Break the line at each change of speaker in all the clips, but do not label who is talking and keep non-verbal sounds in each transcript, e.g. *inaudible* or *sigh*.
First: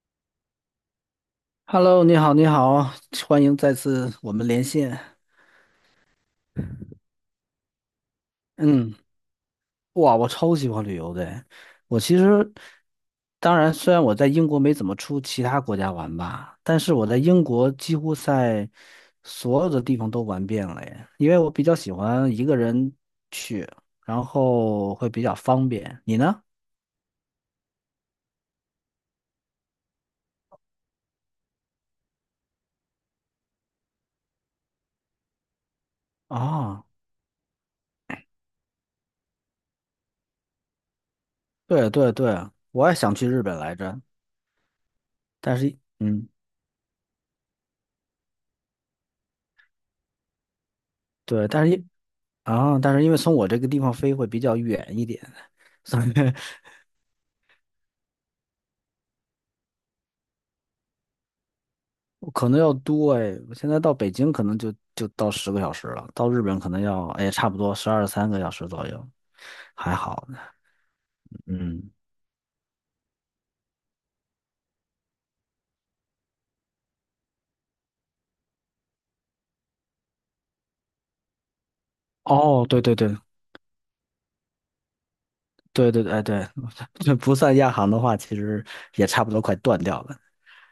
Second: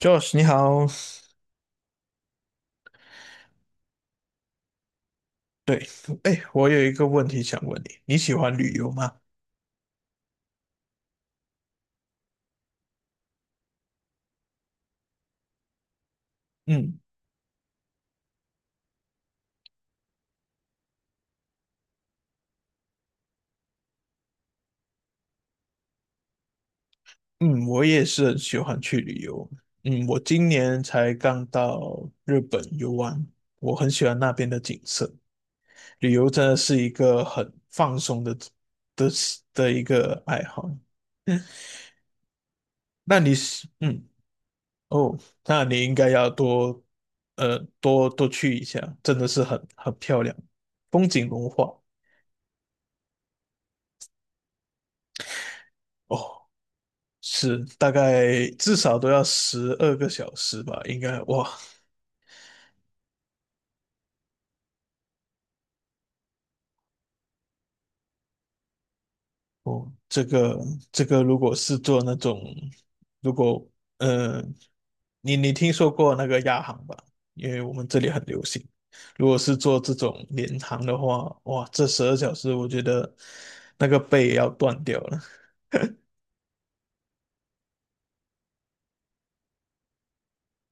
Josh，你好。
Hello，你好，你好，欢迎再次我们连线。
对，哎，我有一个问题想问你，你喜欢旅游
嗯，
吗？
哇，我超喜欢旅游的。我其实，当然，虽然我在英国没怎么出其他国家玩吧，但是
嗯
我在英国几乎在所有的地方都玩遍了耶。因为我比较喜欢一个人去，然后会比较方便。你呢？
嗯，我也是很喜欢去旅游。嗯，我今年才刚到日本游玩，我很喜欢那边的景色。旅游真的是
啊，
一个很放松的的一个爱好。
对对对，我也想
那
去
你
日本
是
来着，
嗯哦，
但
那
是，
你应该
嗯，
要多多多去一下，真的是很漂亮，风景
对，
如
但是
画。
因啊，但是因为从我这个地方飞会比较远一点。*laughs* 所以
哦，是大概至少都要12个小时吧，应该哇
可能要多哎，我现在到北京可能就到10个小时了，到日本可能要差不多十二三个小时左右，
哦，
还
这
好呢。
个这个如果是
嗯，
做那种，如果呃，你听说过那个亚航吧？因为我们这里很流行。如果是做这种联航的话，哇，这12小时我
哦，对
觉
对
得
对
那个背要断掉了。
对对对哎对，*laughs* 这不算亚航的话，其实也差不多快断掉了。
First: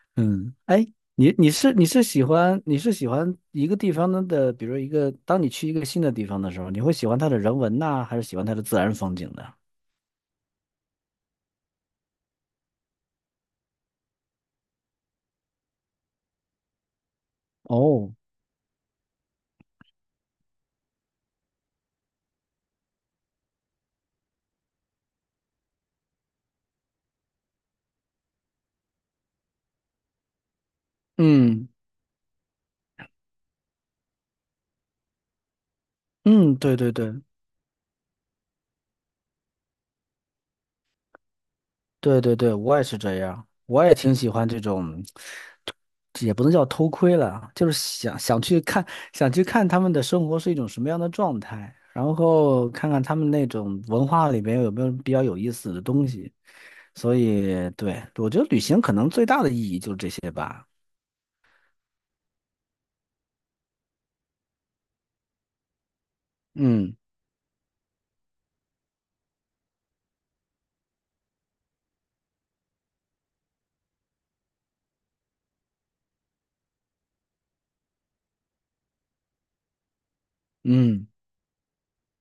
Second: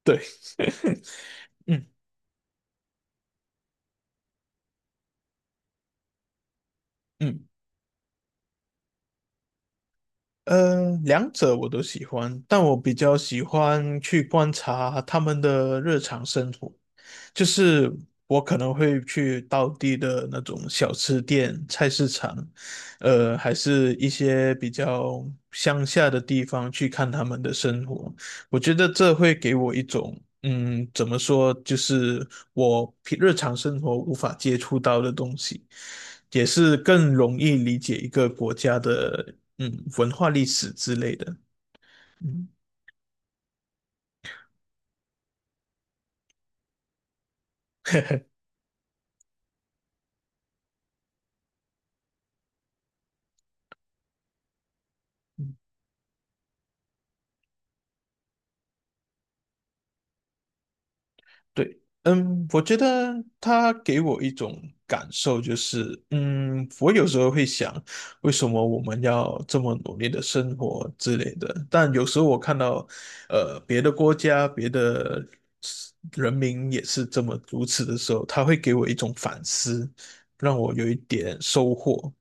对，
嗯，哎，你你
*laughs*
是你
嗯
是喜欢你是喜欢一个地方的，比如一个，当你去一个新的地方的时候，你会喜欢它的
嗯，
人文呐，还是喜欢它的自然风景呢？
两者我都喜欢，但我比较喜欢去观察他们的日常生活。就是
哦，
我可能会去当地的那种小吃店、菜市场，还是一些比较乡下的地方去看他们的生活。我觉得这会给我一种，嗯，怎么说，
嗯
就是我平日常生活无法接触到的东西，也
嗯，
是
对对
更
对，
容易理解一个国家的，嗯，文化历史之类的。
对对
嗯，
对，我也是这样，我也挺喜欢这种，也不能叫偷窥了，就是
*laughs*
想去看他们的生活是一种什么样的状态，然后看看他们那种文化里边有没有比较有意思的东西。所以，对，我觉得旅行可能最大的意义就是这些吧。
对，嗯，我觉得他给我一种感受，就是，嗯，我
嗯
有时候会想，为什么我们要这么努力的生活之类的？但有时候我看到，别的国家、别的人民也是这么如此的时候，他会给我一种反思，让我有一
嗯。
点收获。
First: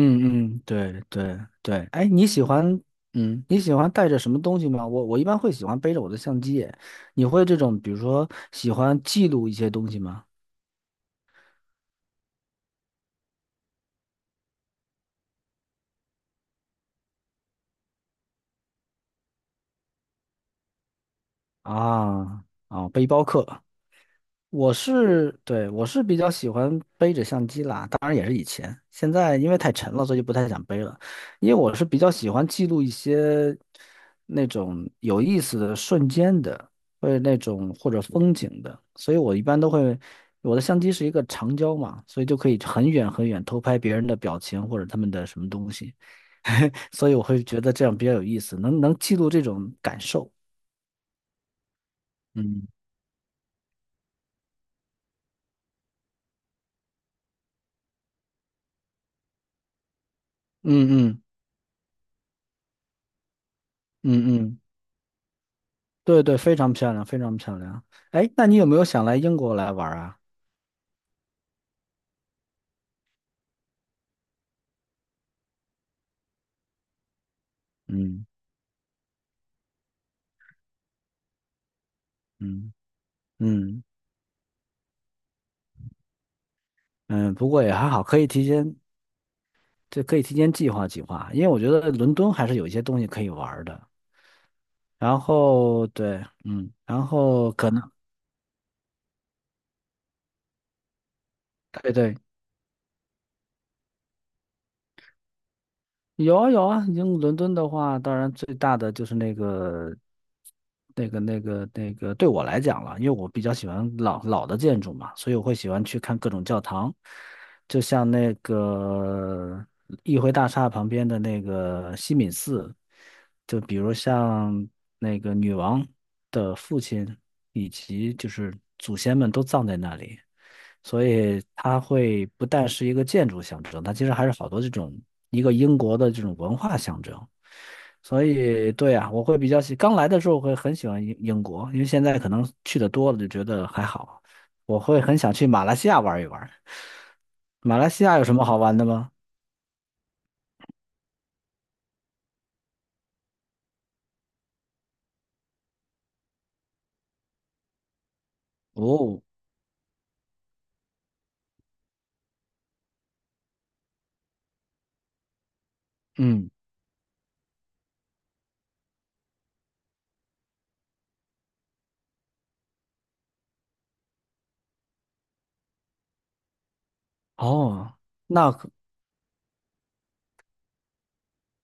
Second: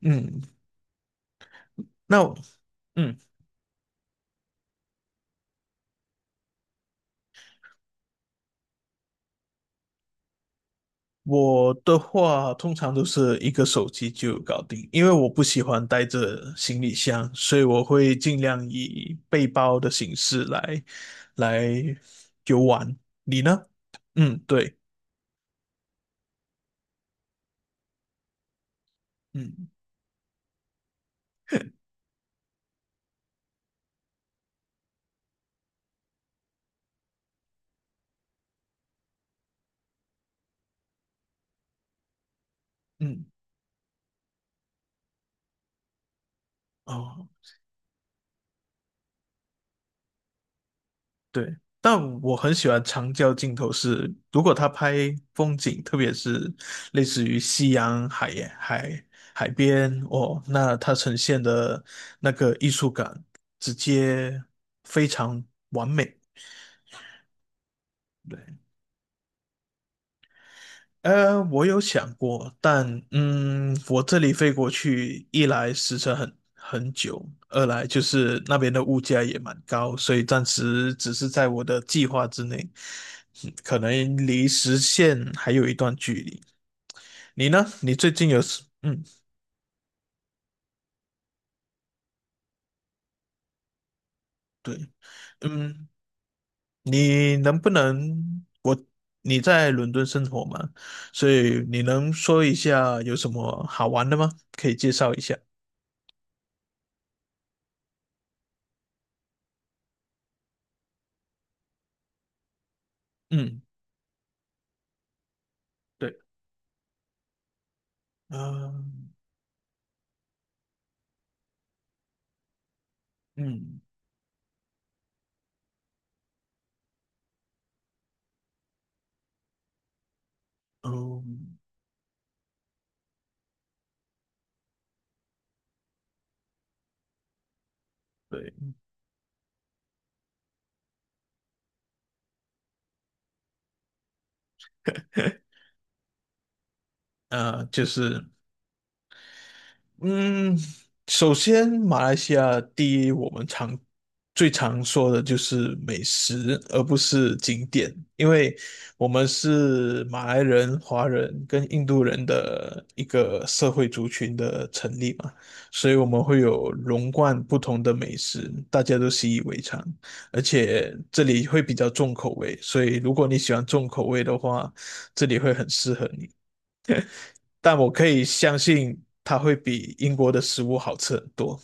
嗯，
嗯，对对对，哎，
那
你
我，
喜欢
嗯。
嗯，你喜欢带着什么东西吗？我一般会喜欢背着我的相机耶，你会这种比如说喜欢记录一些东西吗？
我的话通常都是一个手机就搞定，因为我不喜欢带着行李箱，所以我会尽量以背包的形式来来
啊
游
啊，
玩。
背包
你
客，
呢？嗯，对，
对，我是比较喜欢背着相机啦，当然也是以前，现在因为
嗯
太沉了，所以就不太想背了。因为我是比较喜欢记录一些那种有意思的瞬间的，或者风景的，所以我一般都会，我的相机是一个长焦嘛，所以就可以很远
嗯，
很远偷拍别人的表情或者他们的什么东西，*laughs* 所以我
哦。
会觉得这样比较有意思，能记录这种感受。
对，但我很
嗯
喜欢长焦镜头是，如果他拍风景，特别是类似于夕阳、海海边，哦，那
嗯
它呈
嗯
现的那个艺术感直接
嗯嗯。
非常完美。
对对，非常漂亮，非常漂亮。哎，
对，
那你有没有想来英国来玩儿啊？
我有想过，但我这里飞过去，一来时程很久，二来就
嗯
是那边的物价也蛮高，所以暂时只是在我的计划之内，
嗯
可
嗯
能离实现还有一段距离。
嗯，
你
不过
呢？
也还
你
好，
最
可以
近有
提
什，
前，
嗯，
这可以提前计划计划，因为我觉得伦敦还是有一些东西可以玩儿的。
对，
然后
嗯，
对，然
你
后
能不
可能
能，我，你在伦敦生活吗？所以你
对
能
对，
说一下有什么好玩的吗？可以介绍一下。
有啊有啊，英伦敦的话，当然最大的就是那个，对我来讲了，因为我比较
嗯，
喜欢老老的建筑嘛，所以我会喜欢去
对，
看各种教堂，就像那
啊。
个议会大厦旁边的那个西敏寺，就比
嗯，
如像那个女王的父亲以及就是祖先们都葬在那里，所
哦，
以它会不但是一个建筑象征，它其实还是好多这种一个英国的这种文化象征。所
对，
以，对啊，我会比较喜，刚来的时候会很喜欢英国，因为现在可能去的多了就觉得还好。我会很想去
*laughs*
马来西亚玩一玩。马
就
来西亚
是。
有什么好玩的吗？
嗯，首先，马来西亚第一，我们最常说的就是美食，而不是景点，因为我
哦，
们是马来人、华人跟印度人的一个社会族群的成立嘛，所以我们会
嗯，
有融贯不同的美食，大家都习以为常，而且这里会比较重口味，所以如果你喜欢重口味的话，这里会很适合你。但我
哦，
可以
那
相信它会比英国的食物好吃很多。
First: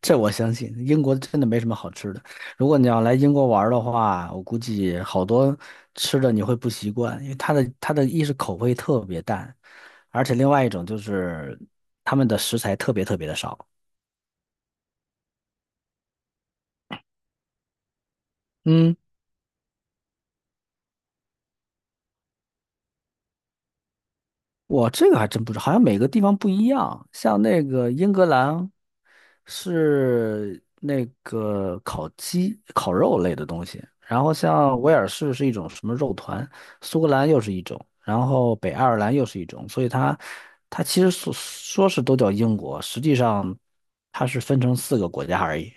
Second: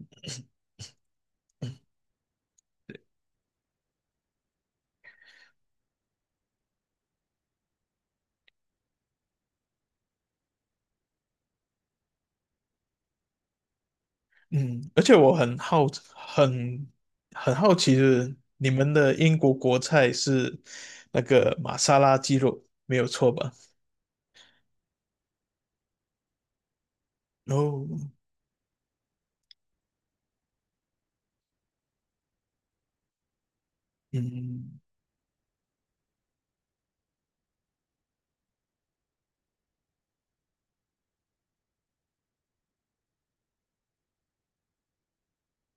这我相信，英国真的没什么好吃的。如果你要来英国玩儿的话，我估计好多吃的你会不习惯，因为它的一是口味特别淡，而且另外一种就是他们的食材特别特别的少。
嗯，而且我很很好奇，就是你们
嗯。
的英国国菜是那个玛莎拉鸡肉，没有错吧？
我这个还真不知道，好像每个地方不一样。像那个
哦，
英格兰是那个烤鸡、烤肉类的东西，然后
嗯，
像威尔士是一种什么肉团，苏格兰又是一种，然后北爱尔兰又是一种，所以它其实说说是都叫英国，实际上它是分成4个国家而已。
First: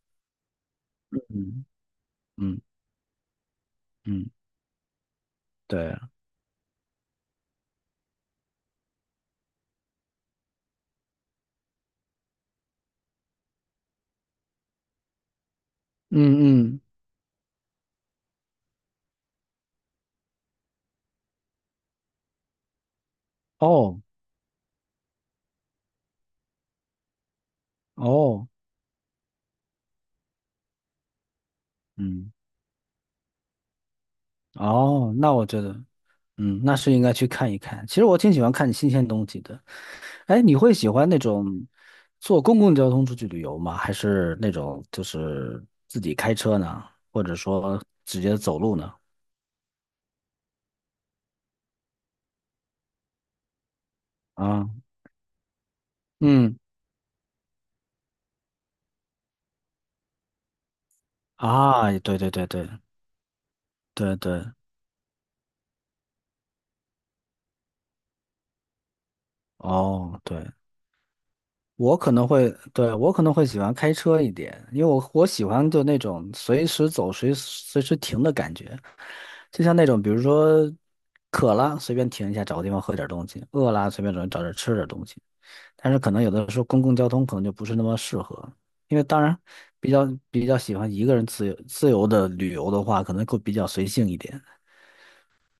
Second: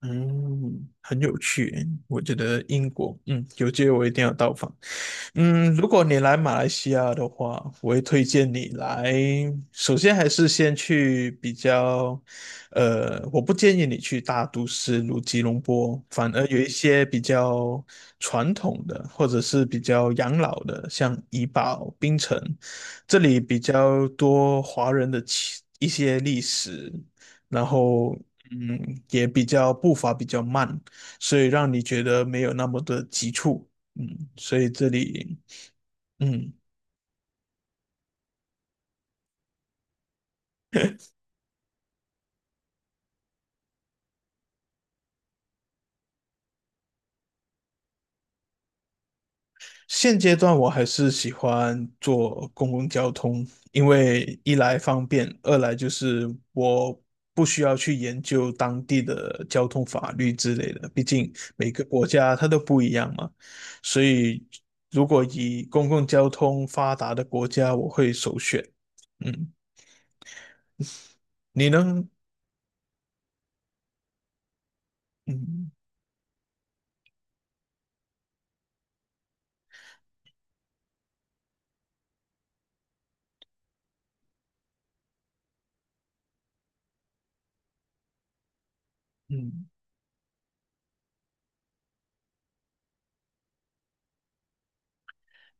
嗯，很有
嗯
趣诶我觉
嗯
得英国，嗯，有机会我一定
嗯，
要到访。嗯，如
对，
果你来马来西亚的话，我会推荐你来。首先还是先去比较，我不建议你去大都市如吉隆坡，
嗯
反而有一
嗯，
些比较传统的或者是比较养老的，像怡保、槟城，这里比
哦
较多华人的起一些历史，然后
哦，
也比较步伐比较慢，所以让你觉得
嗯
没有那么的急促，嗯，所以这
哦，那
里
我觉得。
嗯，
那是应该去看一看。其实我挺喜欢看新鲜东西的。哎，你会喜欢那种坐公共交通出去旅游吗？还是那种就是自己开车呢？或者说直接走路呢？
现阶段我还是喜欢坐公共交通，因为一
啊，
来方便，二来就是
嗯，
我。不需要去研究当地的交通法律之类的，毕竟每个
啊，
国
对对
家
对
它都
对
不一样嘛。所
对
以，
对，
如果以公共交通发达的国家，我会首选。嗯，
哦，对。
你
我
呢？
可能会，对，我可能会喜欢开车一点，因为我喜
嗯
欢就那种随时走、随时停的感觉，就像那种比如说渴了随便停一下，找个地方喝点东西；饿了随便找找点吃点东西。但是可能有的时候公共交通可能就不是那么适合，因为当然
嗯
比较比较喜欢一个人自由自由的旅游的话，可能会比较随性一点。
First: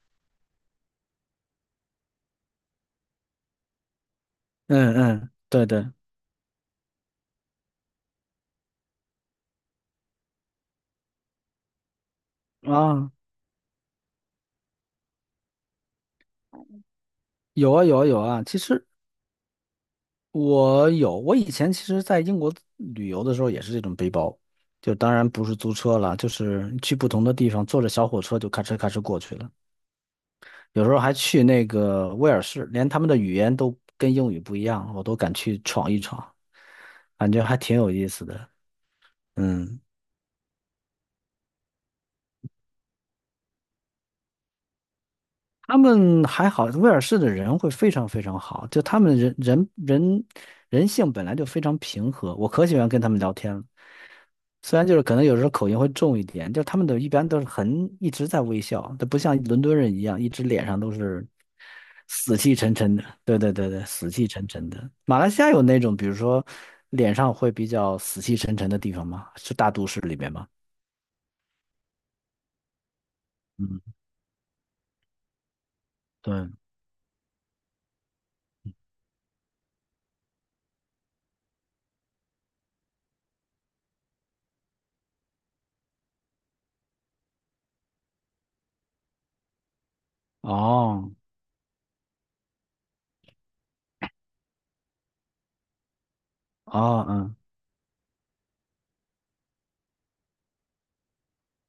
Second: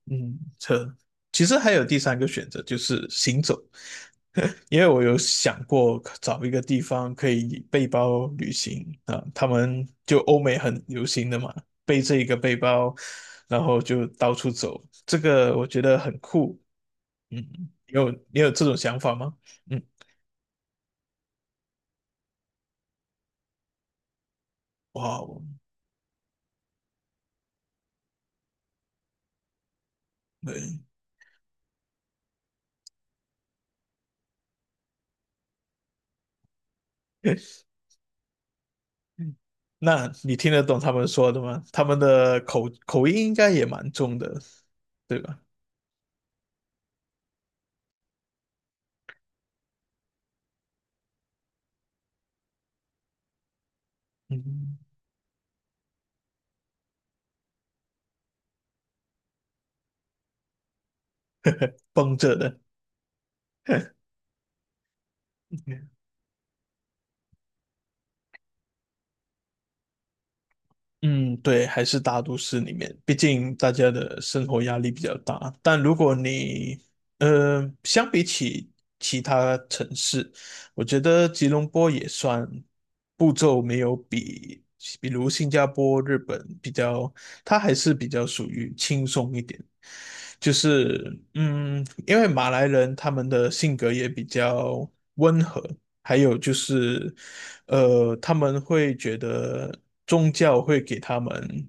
嗯，其实还有第三个选择，就是行走，*laughs* 因为
嗯
我有
嗯，
想
对对
过找一个地方可以背包旅行啊，他们就欧美很流行的嘛，背着一个背包，
啊，
然后就到处走，这个我觉得很酷。嗯，
有啊
你
有啊
有
有
你
啊，
有
其
这种
实。
想法吗？嗯，
我有，我以前其实在英国旅游的时候也是这种背包，就当
哇
然
哦，
不是租车了，就是去不同的地方，坐着小火车就咔哧咔哧过去了。
对。
有时候还去那个威尔士，连他们的语言都跟英语不一样，我都敢去闯一闯，感觉还挺
*laughs*
有意思的。嗯，
那你听得懂他们说的吗？他们的口音应该也蛮重的，对吧？
他们还好，威尔士的人会非常非常好，就他们人性本来就非常平和，我可喜欢跟他们聊天了。
嗯，
虽然就是可能有时候口音会重一点，就他们都一般都是很一直在微笑，都不像伦敦人一样，一直脸上都是
绷着
死气
的。
沉沉的。对对对对，
*laughs*
死气沉沉的。马来西亚有那种，比如说脸上会比较死气沉沉的地方吗？是大都市里面吗？
嗯，对，还是大都市里面，毕竟大
嗯，
家的生活压力比较大。但如果
对。
你，相比起其他城市，我觉得吉隆坡也算步骤没有比如新加坡、日本比较，它还是比较属于轻松一点。就
哦
是，嗯，因为马来人他们的性格也比较温和，还有就
哦
是
嗯
他们会觉得宗教会给他们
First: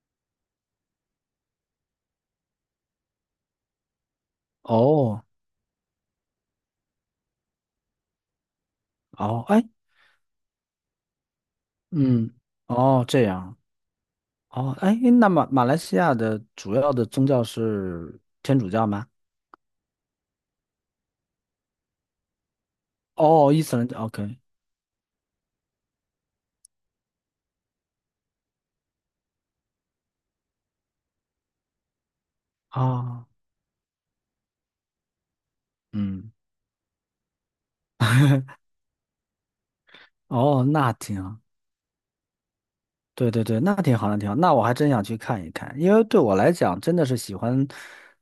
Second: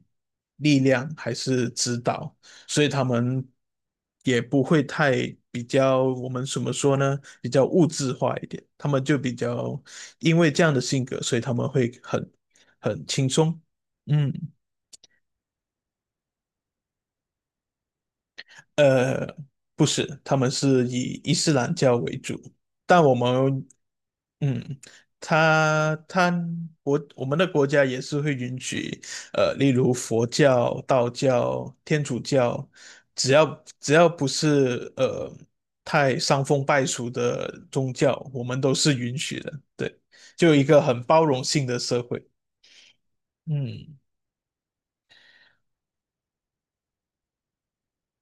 力量还是指导，所以他们也不会太
哦
比较，我们怎么说呢？比较物质化一点，他们就比
哦哎
较因为这样的性格，所以他们会很
嗯哦
很
这
轻
样
松。嗯，
哦哎，那马来西亚的主要的宗教是天主教吗？
呃，不是，他们是以伊斯兰教为主，但我
哦，伊
们
斯兰教 OK。
嗯，他他国我们的国家也是会允许，例如佛教、道教、天主教，
啊
只要只要不是太
嗯，
伤风败俗的宗教，我们都是允许的。对，就一
哦，
个
那
很
挺
包
好，
容性的社会。
对对对，那
嗯
挺好，那挺好，那我还真想去看一看，因为对我来讲，真的是喜欢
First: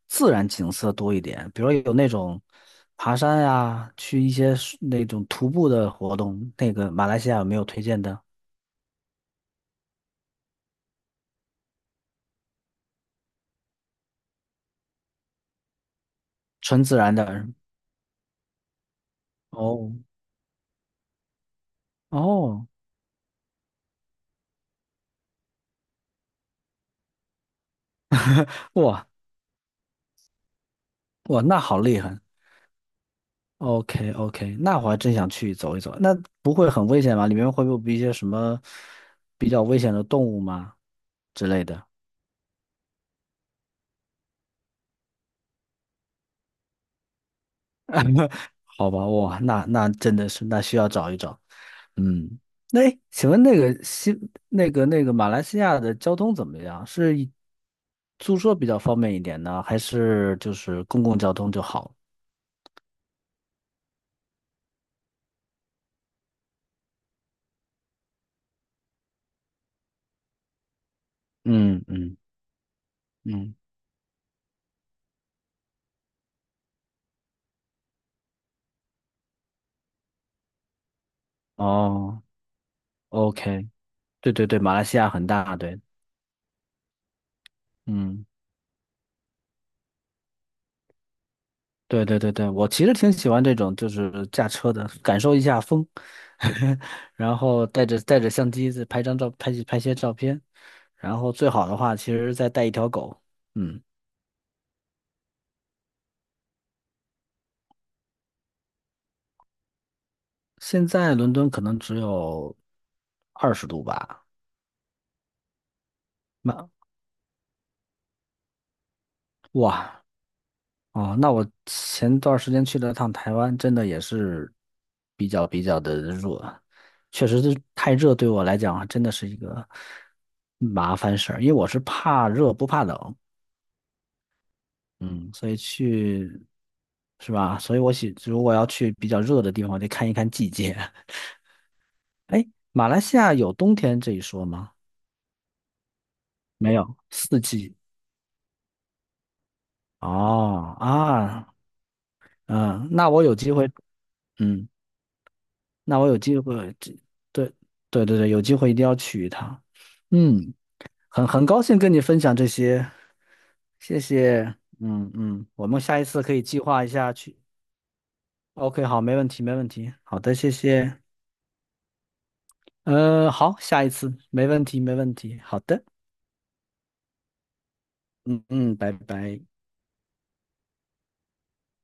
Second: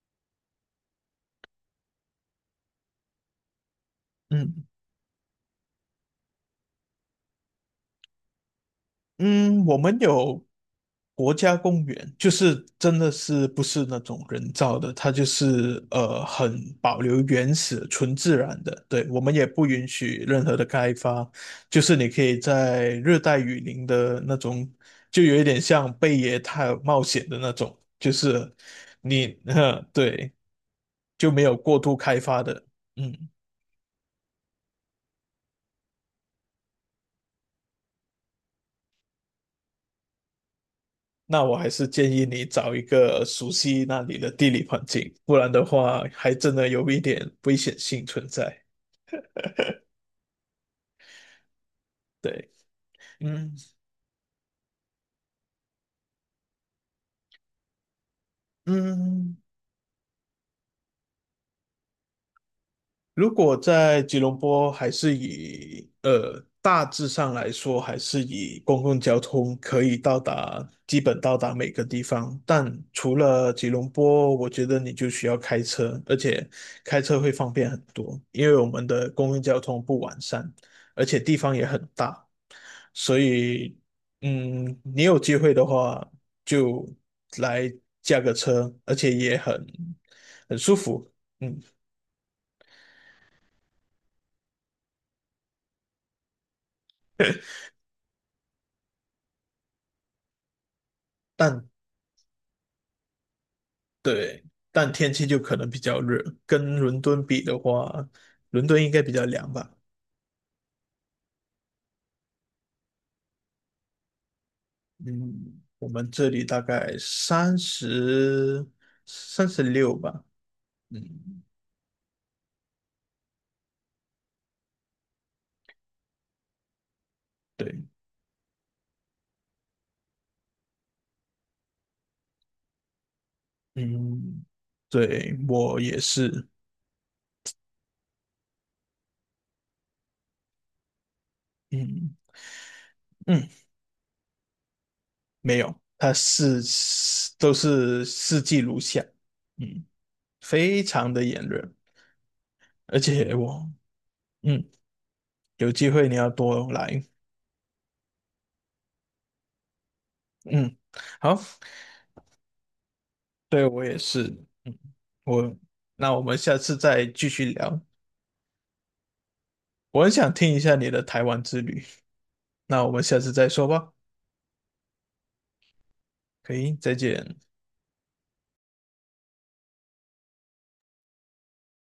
自然景色多一点，比如有那种爬山呀，去一些
嗯。
是那种徒步的活动，那个马来西亚有没有推荐的？
嗯，我们有国家公园，就是真的是不是那种人造的，它就是很
纯自
保
然
留
的，
原始、纯自然的。对，我们也不允
哦
许任何的开发，就是你可以
哦，
在热带雨林的那种，就有一点像贝爷探冒险的那种，就是
哇
*laughs* 呵，对，就
哇，
没有
那
过
好
度
厉害
开发的。嗯。
，OK OK，那我还真想去走一走，那不会很危险吗？里面会不会有一些什么比较危险的动物吗
那
之
我
类
还
的？
是建议你找一个熟悉那里的地理环境，不然的话还真的有一点危险性存在。
好吧，哇，那真的是，那需要找一找。嗯，
对，
那诶请问
嗯
那个西那个那个马来西亚的交通怎么样？是以租车比较方便一
嗯，
点呢，还是就是公共交通就好？
如果在吉隆坡还是以大致上来说，还是以公共交通可以到达，基本到达每
嗯
个地
嗯
方。但除了
嗯，
吉隆坡，我觉得你就需要开车，而且开车会方便很多，因为我们的公共交通不完善，而且地方也很
哦
大，所
，OK，
以
对对对，马来西
你
亚
有
很
机会
大，
的
对，
话就来驾
嗯。
个车，而且也很舒服。嗯。
对对对对，我其实挺喜欢这种，就是驾车的，感受一下风，*laughs* 然后带着相机再拍张照，拍些照片，然后最
但
好的话，其实再带一条狗。嗯，
对，但天气就可能比较热，跟伦敦比的话，伦敦应该比较凉吧？
现在伦敦可能只有20度吧，
嗯，我们这里大
那
概36
哇
吧。
哦，那
嗯，
我前段时间去了趟台湾，真的也是比较的热，确实是
对，
太热对我来讲啊真的是一个麻烦事儿，因为我是怕热不怕冷。
嗯，
嗯，
对，
所以
我也
去
是，
是吧？所以如果要去比较热的地方，得看一看季节。*laughs*
嗯
哎，马来西亚
嗯，
有冬天这一说吗？
没有，它是
没有，四
都
季。
是四季如夏，嗯，
哦
非常的炎
啊，
热，
嗯，
而
那我
且
有机
我
会，
嗯
嗯，
有机
那我
会你
有
要
机
多
会，这
来，
对对对对，有机会一定要去一趟。嗯，
嗯，
很
好。
很高兴跟你分享这些，
对，我也
谢
是。
谢。
嗯，
嗯嗯，
我，
我们下一
那我
次可
们
以
下
计
次
划一
再
下
继
去。
续聊。
OK，好，没问题，没问题。
我很
好
想
的，谢
听一下你
谢。
的台湾之旅，那我们下次再
好，
说
下一
吧。
次，没问题，没问题。好的，
可以，再见。
嗯嗯，拜拜。